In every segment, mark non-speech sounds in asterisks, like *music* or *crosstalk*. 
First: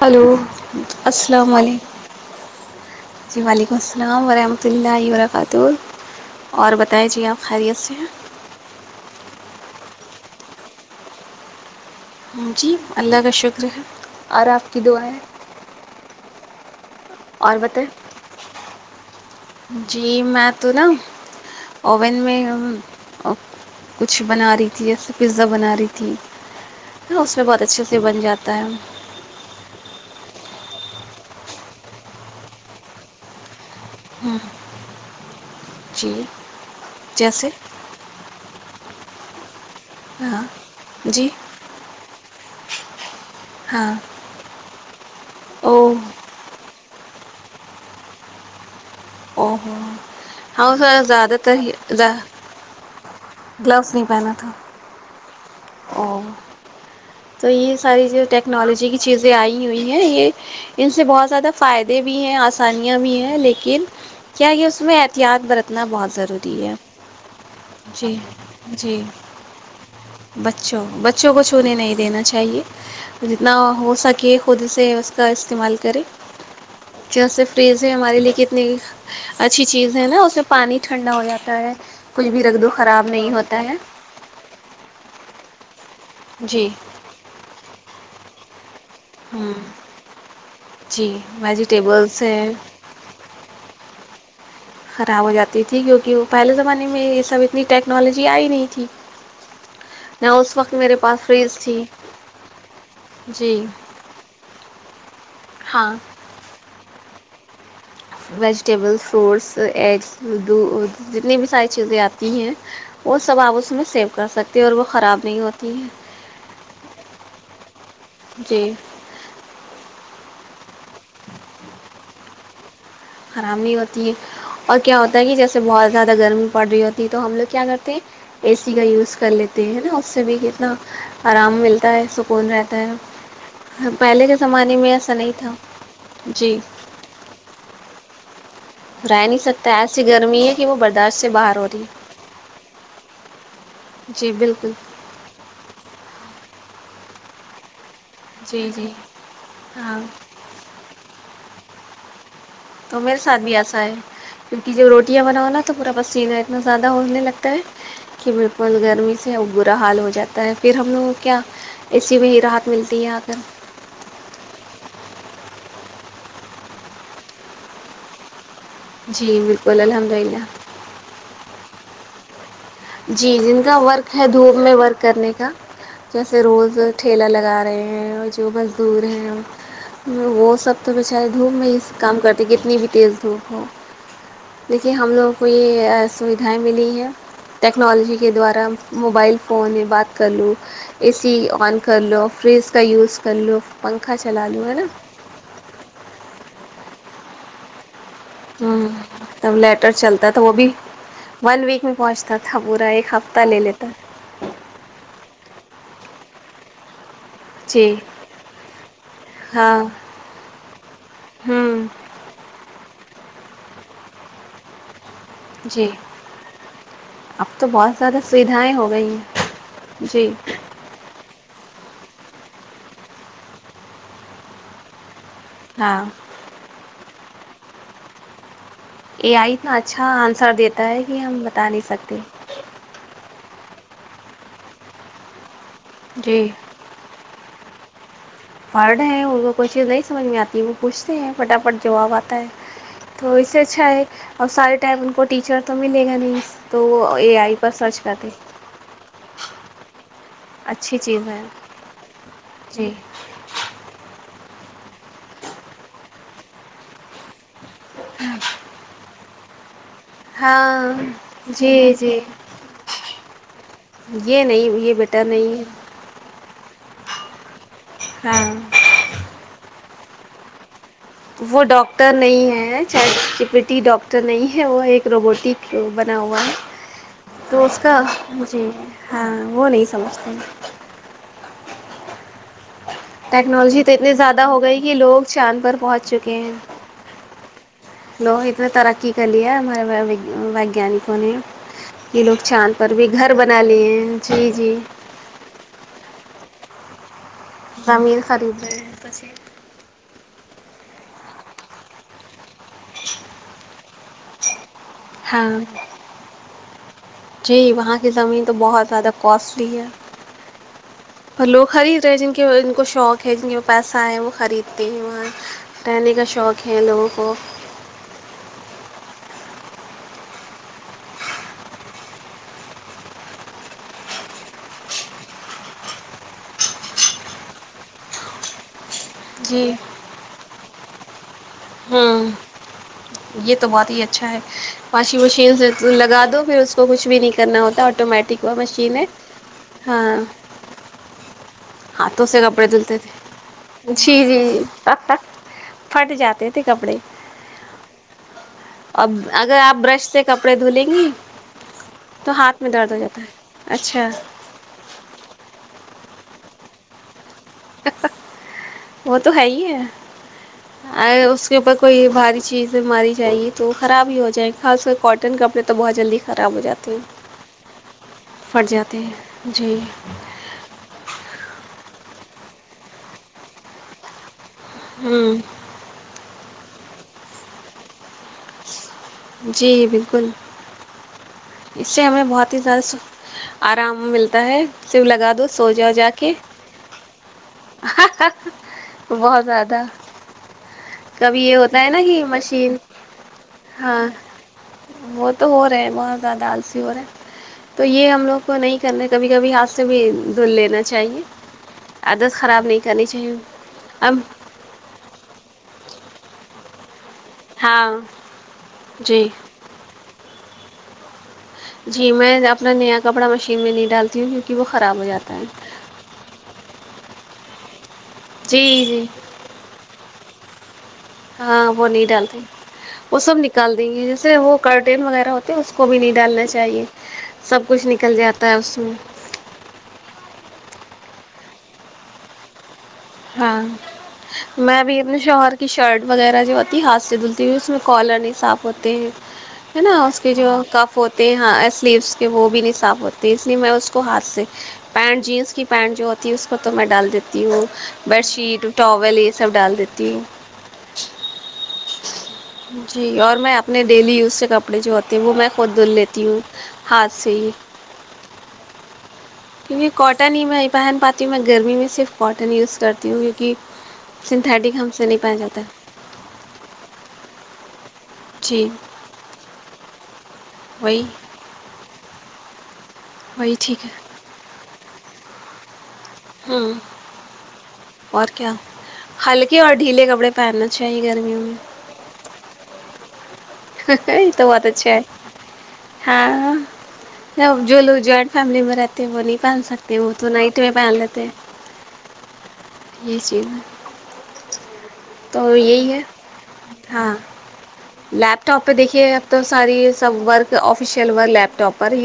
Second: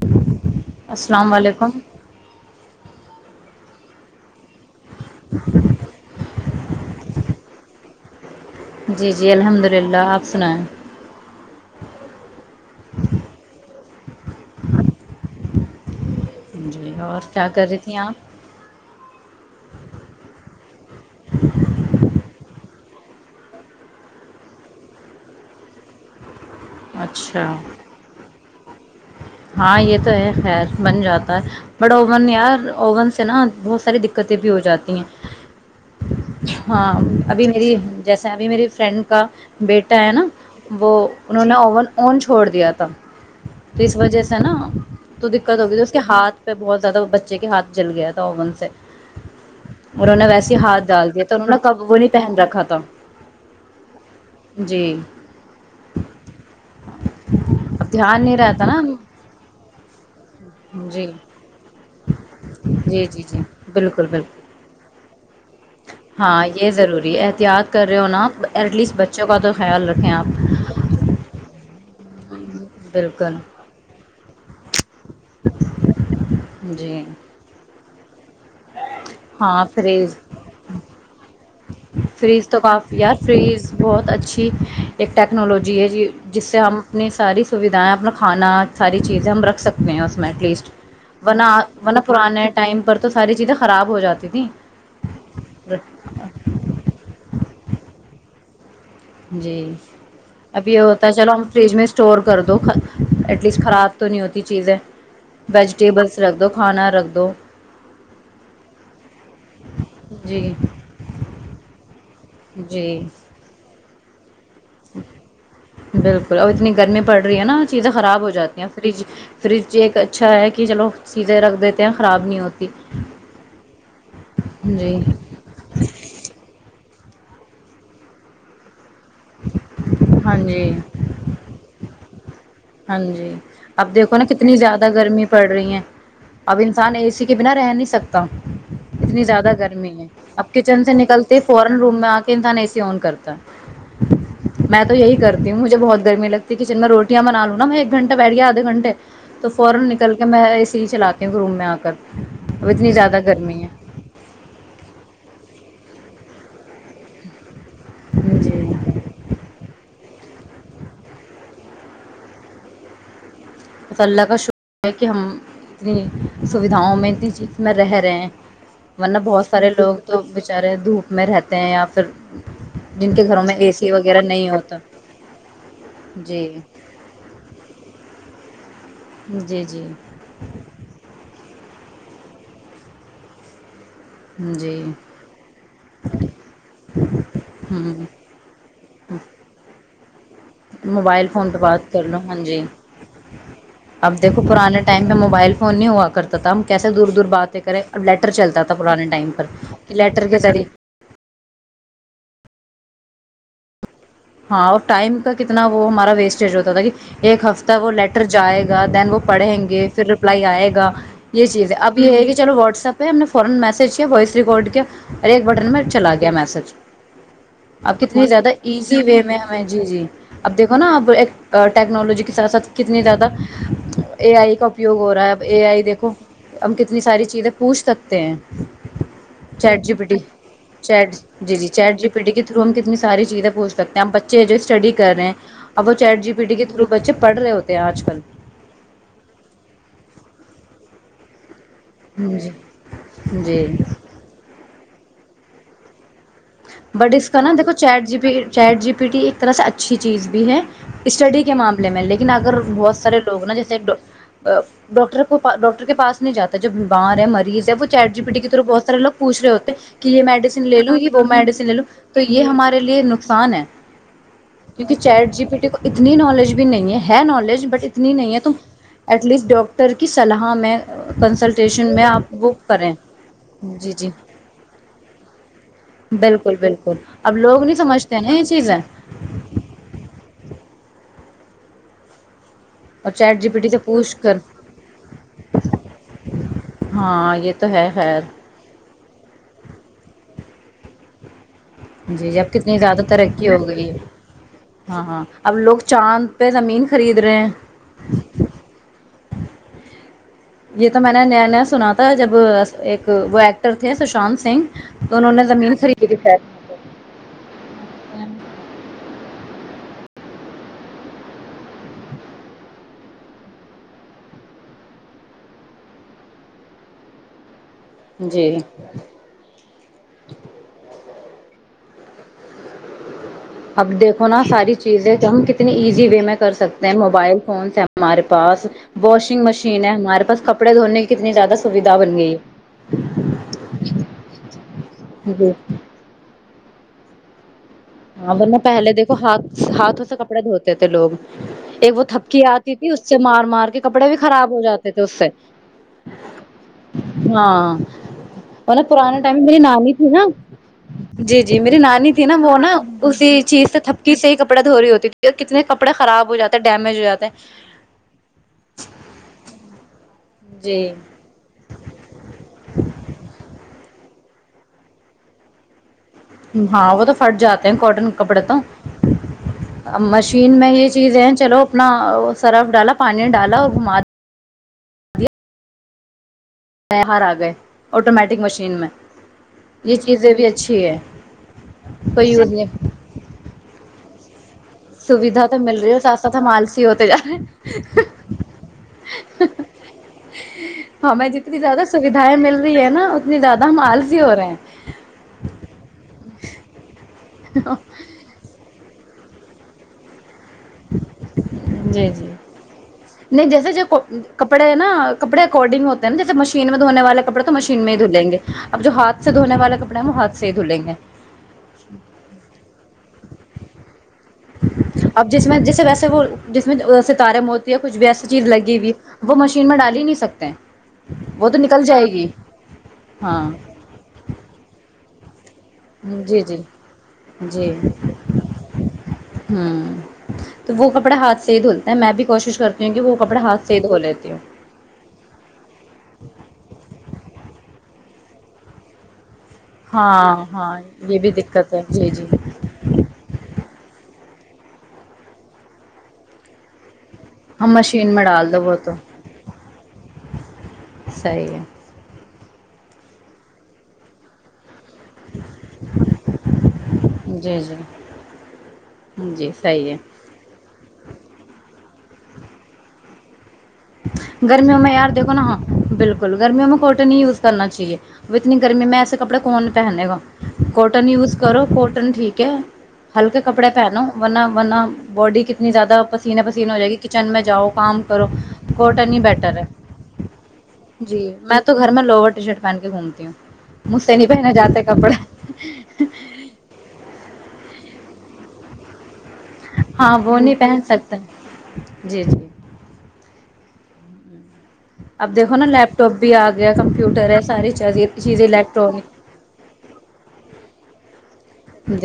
hello السلام علیکم جی وعلیکم السلام ورحمۃ دلہہ عورہ کاتور اور بتائی جے آپ خیریت سے ہیں جی جی الحمد للہ آپ سنائیں جی اللہ کا شکر ہے عر آپ کی دعائیں جی کیا اور کر رہی بت تھیں آپ جی میں تو نا اوون میں ہ کچھ بنا رہی تھی جسے پیزا بنا رہی تھی اس اچھا میں بہت اچھے سے بن جاتا ت ہاں یہ تو ہے خیر بن جاتا ہے بٹ اوون یار اوون سے نا بہت ساری ہم، دقتیں بھی ہو جاتی ہیں جی ہاں ابھی جیسے میری جیسے ابھی میری فرینڈ کا بیٹا ہے نا ہاں وہ جی انہوں نے اوون ا چھوڑ دیا تھا تو ہاں اس وجہ سے نا تو دقت او ہوگئی تھی اس کے ہاتھ پہ بہت ز بچے کے ہاتھ جل گیا تھا اوون سے او ہو انہوں نے ویسے ہی ہاں اس ہاتھ کا ڈال دیا تو زیادہ انہوں تر نے کب وہ نہیں پہن رکھا تھا جی ا *unintelligible* تو یہ اب ساری جو دھیان نہیں ٹیکن رہتا کالوجی نا کی چیزیں آئی ہوئی ہیں یہ ان سے جی بہت زیادہ فائد بھی ہیں آسانیاں جی بھی جی ہیں جی لیکن بالکل بالکل کیا یہ اس میں احتیاط برتنا بہت ہاں ضروری یہ ہے ضروری ہے احتیاط کر رہے ہو جی نا آپ ایٹ لیسٹ جی بچوں کا تو خیال رکھیں آپ بچوں بچوں کو چھونے نہیں دینا چاہیے بالکل جتنا ہو سکے خود سے اس کا استعمال کریں جی جسے فریز ہے ہمارے لیک کتنی اچھی چیز ہے نا اس میں پانی ٹھنڈا ہو جاتا ہے کچھ بھی فریج رکھ تو دو کافی خراب یار نہیں ہوتا فریز ہے بہت اچھی ایک ٹیکنالوجی جی جی جس سے جی ہم اپنی ساری سویدھائیں اپنا کھانا ساری چیزیں ہم ہوں رکھ سکتے ہیں اس میں ایٹ لیسٹ جی ورن نہ ویجیٹیبلس پرانے ہیں ٹائم پر تو ساری چیزیں خراب ہو جاتی تھی خراب ہو جاتی تھی کیونکہ کی پہلے زمانے میں یہ سب اتنی ٹیکنالوجی آئی نہیں تھی جی نہ اس اب وقت یہ میرے ہوتا ہے پاس چلو ہم فریج تھی میں اسٹور کر دو ایٹ جی لیسٹ خراب تو نہیں ہوتی چیزیں ہاں ویجٹیبلس رکھ دو کھانا رکھ دو دو ویجیٹیبل فروٹس ایگس جی جتنی بھی ساری چیزیں آتی ہیں جی وہ سب آپ اس میں سیو کر سکتے ہیں اور وہ خراب نہیں ہوتی ہیں بالکل اب اتنی گرمی پڑ رہی ہے نا چیزیں خراب ہو جاتی ہیں جی فریج فریج ایک اچھا ہے کہ کہ چلو چیزیں رکھ دیتے ہیں خراب نہیں ہوتی خراب نہیں ہوتی ہے اور جی کیا ہوتا ہے کہ جیسے بہت زیادہ گرمی پڑ رہی ہوتی تو ہم لوگ کیا کرتے ہیں اے سی کا یوز کر لیتے ہیں نا اس سے بھی ہاں جی کتنا آرام ملتا ہے س ہاں جی اب دیکھو نا کے کتنی زمانے زیادہ میں ایسا گرمی نہیں پڑ تھا رہی ہے جی اب انسان اے سی کے بنا رہ نہیں سکتے کتا اتنی رہ نہیں زیادہ سکتا گرمی ایسی ہے گرمی اب کہ وہ کچن سے برداشت نکلتے باہر ہو فورن رہی روم ہے میں آ کے انسان ایسے س اون کرتا جی بالکل میں تو یہی کرتی ہوں مجھے بہت گرمی لگتی کچن میں روٹیاںناالوں نم انڈا بیریا ادھے جی جی گھنٹے تو فورا ہاں نکل کے میں اسے ہی چلاتی کیونکہ روم میں آ کر اب اتنی تو میرے زیادہ ساتھ بھی گرمی ایسا ہے کیونکہ جب روٹیاں بناؤ نا تو پورا پسینہ ہے اتنا زیادہ ہونے لگتا ہے کہ جی بالکل گرمی سے ا برا حال ہو ج جاتا ہے پھر ہم لوگوں کیا اے سی میں ہی راحت ملتی ہے آ کر بس اللہ کا شکر ہے کہ ہم اتنی سویدھاؤں میں اتنی چیز میں رہ رہے ہیں ورنہ جی بہت سارے بالکل لوگ الحمد تو للہ بچارے دھوپ میں رہتے ہیں یا پھر کے جی گھروں میں جن اے کا سی ورک وغیرہ ہے نہیں دھوپ میں ہوتا ورک کرنے کا جیسے جی روز ٹھیلہ لگا رہے ہیں ٹیوبل دور ہیں جی جی وہ سب تو ب شا دھووم میں ہی کام کرتے کتنی بھی تیز دھوپ ہو جی دیکھیے ہم لوگوں کو یہ سویدھائیں ملی ہیں ہ ٹیکنالوجی کے دوارا موبائل فون بات کر لوں اے موبائل سی فون پہ آن بات کر لو ہاں جی فریج کا یوز کر لو اب پنکھا چلا لوں ہے نا تتا ہم کیسے دور دور باتیں کریں اب لیٹر چلتا ہ تھا پرانے ٹائم پر تب لیٹر کہ چلتا کے تھا وہ ذریعے بھی ون ویک میں پہنچتا تھا پورا ایک ہفتہ لے لیتا ہاں اور ٹائم کا کتنا وہ ہمارا ویسٹیج ہوتا تھا کہ ایک ہفتہ وہ جی لیٹر جائے گا دین وہ پڑھیں ہاں گے پھر رپلائی آئے گا یہ چیزیں ہوں اب یہ ہے کہ چلو واٹسپ پ ہم نے فورا میسج کیا وائس ریکارڈ کیا ارے ایک بٹن میں جی چلا گیا میسج اب تو بہت آپ کتنی زیادہ سویدھائیں ای ہو جی گئی و میں ہیں ہمیں جی جی اب دیکھو نا اب ایک ٹیکنالوجی کے ساتھ ساتھ کتنی زیادہ اے آئی کا اپیوگ ہو رہا ہے اے آئی ہاں دیکھو اب کتنی ساری چیزیں پوچھ سکتے ہیں اے آئی اتنا چیٹ جی پی اچھا ٹی آنسر دیتا ہے چیٹ کہ ہم جی بتا جی نہیں چیٹ جی سکتے پی ٹی کے تھرو ہم کتنی ساری چیزیں پوچھ سکتے ہیں ہم بچے جو اسٹڈی کر رہے ہیں اب چٹ جی ٹی کے تھرو بچے پڑ رہے ہوتے آج کل پڑھ ہیں ان کو کوش چیز نہیں سمجھ میں آتی وہ پوچھتے ہیں پٹافٹ جو آب آتا ہے جی تو اس سے جی اچھا ہے اور سائڈ ٹائپ ان کو ٹیچر تو ملے گا نہیں تو بٹ وہ اس اے کا نا آئی پر دیکو سرچ چٹ ج کرتے پ چٹ جی پی ٹی ایک طرح سے اچھی چیز بھی ہے اچھی چیز ہے اسٹڈی کے معاملے میں لیکن اگر جی بہت سارے لوگ نا جیسے ڈاکٹر کو ڈاکٹر کے پاس نہیں جاتا جو بیمار ہے مریض جب چار جی یکے تو بہ سا لو پوچھ رہے ہوتے کہ یہ میڈیسن لے ہاں لو گی میڈیسن لے لوں جی جی تو یہ ہمارے لیے نقصان ہے یہ نہیں یہ کیونکہ بیٹر چیڈ جی نہیں پی ٹی کو ہے اتنی نالج بھی نہیں ہے ہے نالج بٹ اتنی نہیں ہے ت ہاں ایٹ لیسٹ ڈٹر تر کیی صلاحہ میں وہ کنسلٹیشن میں ڈاکٹر آپ نہیں وہ ہے کریں چاہے چپٹی جی جی ڈاکٹر نہیں ہے وہ ایک روبوٹک بنا ہوا ہے بالکل بالکل اب لوگ تو نہیں اس کا سمجھتے نا یہ جی چیزیں اور ہاں وہ نہیں سمجھتے ہیں چیٹ جی پی ٹی سے ٹیکنالوجی تو اتنی پوچھ کر زیادہ ہو گئی کہ لوگ چاند پر پہنچ چکے ہیں ہاں یہ تو ہے خیر لوگ اتنا ترقی کر ل ہے ہمارے وجان کو نے یہ جی لوگ جب چاند کتنی پر زیادہ بھی گھر ترقی بنا ہو لیے گئی ہے ہیں جی جی ہاں ہاں اب لوگ چاند پ زمین خرید رہے ہیں امیر خرید پچے یہ تو میں نے نیا نیا سنا تھا جب ایک وہ ایککٹر ششانت سنھگ ہاں جی وہاں کی زمین تو بہت زیادہ کوسٹلی ہے پر لوگ خرید رہے ہیں جن کے ج کو شوق ہے جن کے وہ پیسہ ہے وہ خریدتے ہیں وہاں رہنے کا شوق ہے لوگوں کو جی اب دیکھو نا ساری چیزیں تو ہم کتنی ایزی وے میں کر سکتے ہیں موبائل فونس ہمارے پاس واشنگ جی مشین ہے ہمارے پاس کپڑے دھونے کی کتنی زیادہ سویدھا بن ہوں گئی یہ تو بہت ہی اچھا ہے واشنگ ہے جی مشین سے لگا دو پھر اس کچھ بھی نہیں کرنا ہوتا ہاں آٹومیٹک وہ ورنہ پہلے مشین ہے دیکھو ہاتھ ہاتھوں سے ہاں کپڑے دھوتے تھے لوگ ایک وہ ہاتھوں سے تھپکی کپڑے آتی تھی دھلتے اس تھے سے مار مار کے جی کپڑے بھی جی خراب ہو جاتے تھے اس جی سے پھٹ جاتے تھے کپڑے ہاں اور نا اب پرانے ٹائم میں اگر میری آپ نانی برش تھی سے نا کپڑے دھلیں گی جی جی میری نانی تھی تو نا وہ ہاتھ میں نا درد ہو جاتا ہے سی چیز سے اچھا تھپکی سے ہی کپڑا دھو رہ ہوتی تھی اور کتنے کپڑے ڑ خراب ہو جاتے ہیں ڈیمیج ہو جاتے ہیں وہ تو ہے ہی ہے ا جی اس کے اوپر کوئی بھاری چیز ماری جائے گی تو وہ خراب ہی ہو ج جی خاص کااٹن کپڑے تو بہت جلدی خراب ہو ہاں جاتے وہ تو ہیں پھٹ جاتے ہیں کاٹن کپڑے تو پھٹ جاتے ہیں جی مشین میں یہ چیز ہے چلو اپنا سرف ڈالا پانی ڈالا اور گا ہوں ہار آ گئے آٹومیٹک مشین میں جی یہ بالکل چیزیں بھی اچھی ہے اس سے ہمیں کوئی بہت یوز ہی نہیں زیادہ آرام ملتا تا ہے س لگا دو سویدھا تو مل سوجا رہی ہے جا ساتھ کے ساتھ ہم آلسی ہوتے جا رہے ہیں بہت زیادہ ہمیں کبھی یہ جتنی زیادہ ہوتا ہے نا کہ سویدھائیں مل مشین رہی ہے نا اتنی زیادہ ہم ہاں آلسی ہو رہے ہیں وہ تو ہو رہا ہے بہت زیادہ آلسی ہو رہا ہے تو یہ ہم لوگ کو نہیں کرنے کبھی کبھی ہاتھ سے بھی دھل لینا چاہیے جی جی عادت خراب نہیں کرنی چاہیے نہیں جیسے جو اب کپڑے ہیں نا کپڑے اکارڈنگ ہوتے جیے مشین میں دونے والے پڑ تو مشین میں ہاں ہی دلیں گےب جو ہاتھ جی سے دھنے والے کپڑے ہیں وہات سے سے دولینگے جی میں اپنا نیا کپڑا مشین میں نہیں ڈالتا اب جس میں جیسے ویسے وہ جس میں جسے تارے موتییا کچھ بھی ایسی چیز جی لگی ہوئی جی وہ مشین میں ڈال ہی نہیں سکتے *unintelligible* تو ہاں نکل وہ نہیں جائے گی ڈالتے وہ سب ہاں نکال دیں گے جیسے وہ کرٹین وغیرہ ہو پ اس کو بھی نہیں جی ڈالنا جی چاہیے سب جی کچھ نکل جاتا ہے اس میں اپڑ ہاتھ سے ہی دھلتا ہے میں بھی کوشش کرتا ہاں میں بھی اپنے شوہر کی شرٹ وغیرہ جو وتی ہاد سے تو اس میں کالر نہیں صاف ہوتے ہیں ہے نا اس کے ہاں جو ہاں کف یہ بھی ہوتے ہیں دقت ہے جی سلیوس جی کے وہ بھی نہیں صاف ہوتے اس لیے میں اس کو ہاتھ سے پینٹ جینس کی پینٹ جو ہوتی ہے اس کو تو میں ڈال دیتی تو وہ ہم مشین بیڈ میں ڈال دو شیٹ وہ تو ٹاول یہ سب ڈال دیتی صحیح ہے جی اور میں اپنے ڈیلی یوز سے کپڑے جو ہوتے ہیں وہ میں خود دھل لیتی ہوں ہاتھ سے ہی جی جی جی کیونکہ صحیح ہے کاٹن ہی میں ہی پہن پاتی ہوں میں گرمی میں صرف کاٹن یوز کرتی ہ ہوگی گرمیوں میں یار دیکھو نا ہاں جاتا بالکل گرمیوں میں کوٹن ہی یز کرنا چاہیے اب اتنی جی گرمی میں ایسے کپڑے کون پہنے گا وہی کوٹن یوز کرو پٹن ٹھیک ہے ہلکے وہی کپڑے ٹھیک ہے پہنو ورنا ورنا باڈی کتنی زیادہ پسینے پسینے ہوں ہو جائے گی کچن میں جاؤ کام کرو اور کیا کوٹنی بیٹر ہلکے ہے اور ڈھیلے کپڑے پہننا چاہیے جی گرمیوں میں تو گھر میں لوور ٹی شرٹ پہن گھومتی ہوں مجھ سے نہیں یہ تو پہنے بات چ جاتے کپڑے ہاں جلو جٹ فیملی مبر آتے ہیں بولی پہن سکتے وہ ہاں تو نہیں نائٹ میں پہن سکتے لیتے جی جی یہی چیز ہیں اب دیکھو نا لیپٹاپ بھی آ گیا ہاں کمپیوٹر ہے ساری چ لیپ ٹاپ پہ دیکھیے اب تو ساری سب ورک آفیشل وا لپ د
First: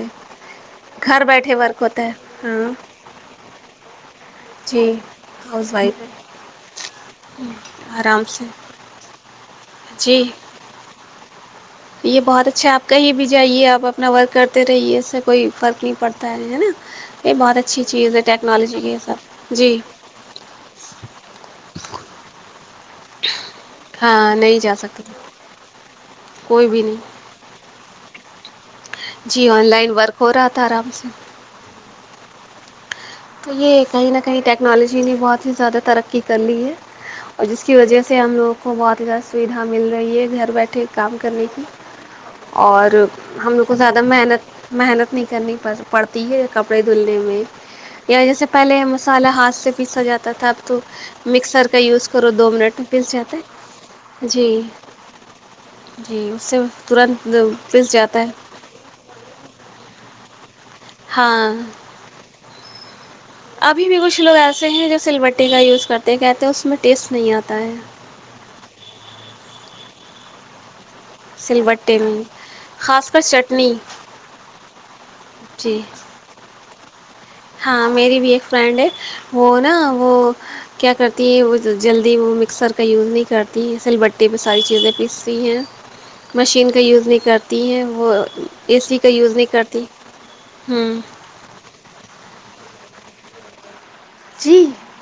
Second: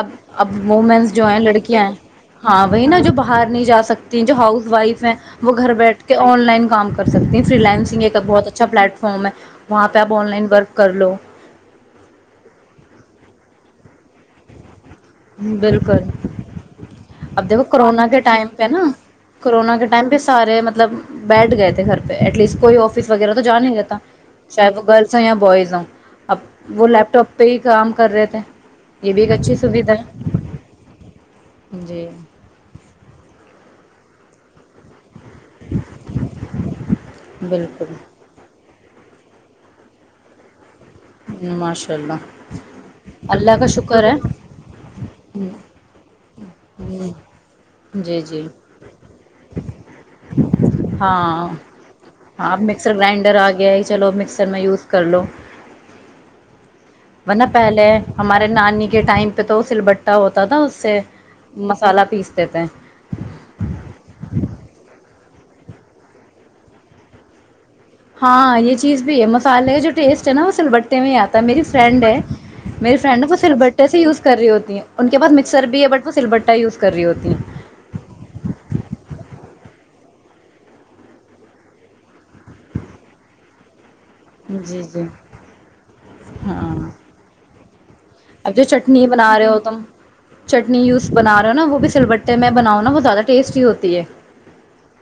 اب اب وومینس جو گھر ہیں بیٹھے لڑکیاں ورک ہیں ہوتا ہے ہاں وہی نا جو باہر نہیں جا سکتی جو ہاؤس جی وائف ہے وہ گھر ہاؤس وائف بیٹھ ہے کے آن لائن کام کر سکتی ہیں فری لائنسنگ ایک آرام سے بہت اچھا پلیٹ فارم ہے وہاں پہ آپ جی آن لائن ورک کر لو یہ بہت اچھا آپ کہیں بھی جائیے آپ اپنا ورک کرتے رہیے سے کوئی فرق بالکل نہیں پڑتا ہے ہے نا یہ اب بہت دیکھو اچھی کرونا چیز کے ہے ٹائم پہ ٹیکنالوجی نا کے حساب کرونا جی کے ٹائم پہ سارے مطلب بیٹھ گئے تھے گھر پہ ایٹ لیسٹ کوئی آف آفس وغیرہ تو جانا ہی رہا ہاں نہیں چاہے جا وہ سکتے گرلس ہ یا بوائز ہوں اب کوئی بھی وہ لیپ نہیں ٹاپ پہ ہی کام کر رہے تھے یہ بھی ایک جی اچھی آن لائن سویدھا ہے ورک ہو رہا تھا آرام سے جی تو یہ کہیں نہ کہیں ٹیکنالوجی نے بہت زیادہ ترقی کر لی ہے اور جس کی بالکل وجہ سے ہم لوگوں کو بہت اا سویدھا مل رہی ہے گھر بیٹھے کام کرنے کی ماشاء اللہ اور ہم اللہ لوگ کا کو زیادہ شکر ہے محنت محنت نہیں کرنی پڑتی ہے کپڑے دھلنے میں جی یا جیسے جی پہلے مسالحہ ہاتھ سے پیسا جاتا تت ہاں ہاں اب منٹ میں مکسر پس گرائنڈر جاتا ہے آ گیا چلو مکسر جی میں یوز کر لو جی اس سے ترنت نہ پہلے پس جاتا ہمارے ہے نانی کے ٹائم پہ تو سل بٹا ہوتا تھا اس سے ہاں مسالہ پیس دیتے ہیں ابھی بھی کچھ لوگ ایسے ہیں جو سل بٹی کا یوز کرتے کہتے ہیں اس میں ٹیسٹ نہیں آتا ہے ہاں یہ چیز بھی ہے مسالحے کا جو ٹیسٹ ہے نا وہ سل بٹ میں آتا ہے میری سلبٹے فرینڈ ہے میں میری خاص کر فرینڈ ہے وہ سر چٹنی بٹے سے یوز کر رہی ہوتی ہیں ان کے پاس م جی سربی ہے بٹ وہ سل بٹا یز کر رہی ہوتی ہیں ہاں میری بھی ایک فرینڈ ہے وہ نا وہ کیا کرتی ہے وہ جلدی وہ مکسر کا یوز نہیں کرتی ب پٹی میں ساری جی چیزیں جی پیستی ہیں مشین ہاں کا یوز نہیں کرتا ت اب جو چٹنی بنا رہے ہو تم چٹنی ہوں یوز بنا رہے ہو نا وہ بھی سل بٹ ت میں بؤا بت زیادہ ٹیسٹی ہوتی ہے جی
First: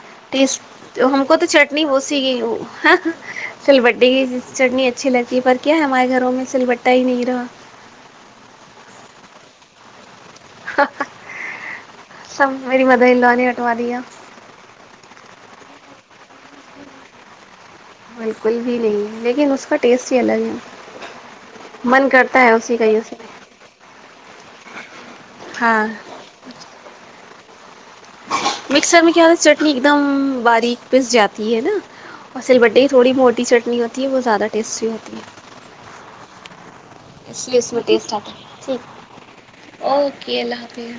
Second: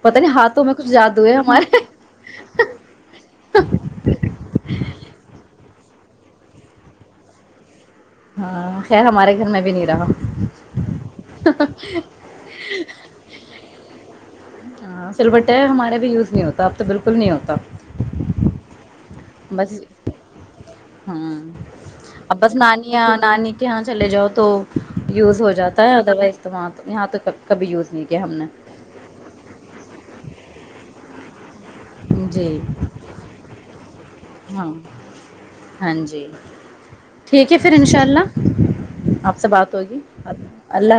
پتہ نہیں ٹی ہاتھوں میں کچھ ہم جادو ہے کو تو ہمارے چٹنی بت سی سل بڈی کی چٹنی اچھی لگتی ہے پر کیا ہے ہمارے گھروں میں سل بٹا ہی نہیں رہا ہاں خ ہمارے گھر میں بھی نہیں رہا سب میری مدر لو نے ہٹوا دی ہے ہاں سلبٹے ہمارے یوز نہیں ہوتا اب تو بالکل نہیں ہوتا بالکل بھی نہیں لیکن اس بس کا ٹیسٹ ہی الگ ہے ہ من ا کرتا ہے بس اسی کا نانی یوز نانی کے یہاں چلے جاؤ تو یوز ہو جاتا ہاں ہے ادر وائز تو وہاں یہاں تو کب یوز نہیں کیا ہم نے مکسر میں کیا حالا چٹنی ایک دم بارییک پس جات ہے نہ اور جی سل بٹے کی تھوڑی موٹی چٹنی ہوتی ہے وہ زیادہ ہاں ٹیسٹی ہوتی ہے ہاں جی اس ٹھیک ہے لیے اس پھر میں ان شاء ٹیسٹ آتا اللہ ہے ٹھیک آپ سے بات ہوگی اوکے اللہ حافظ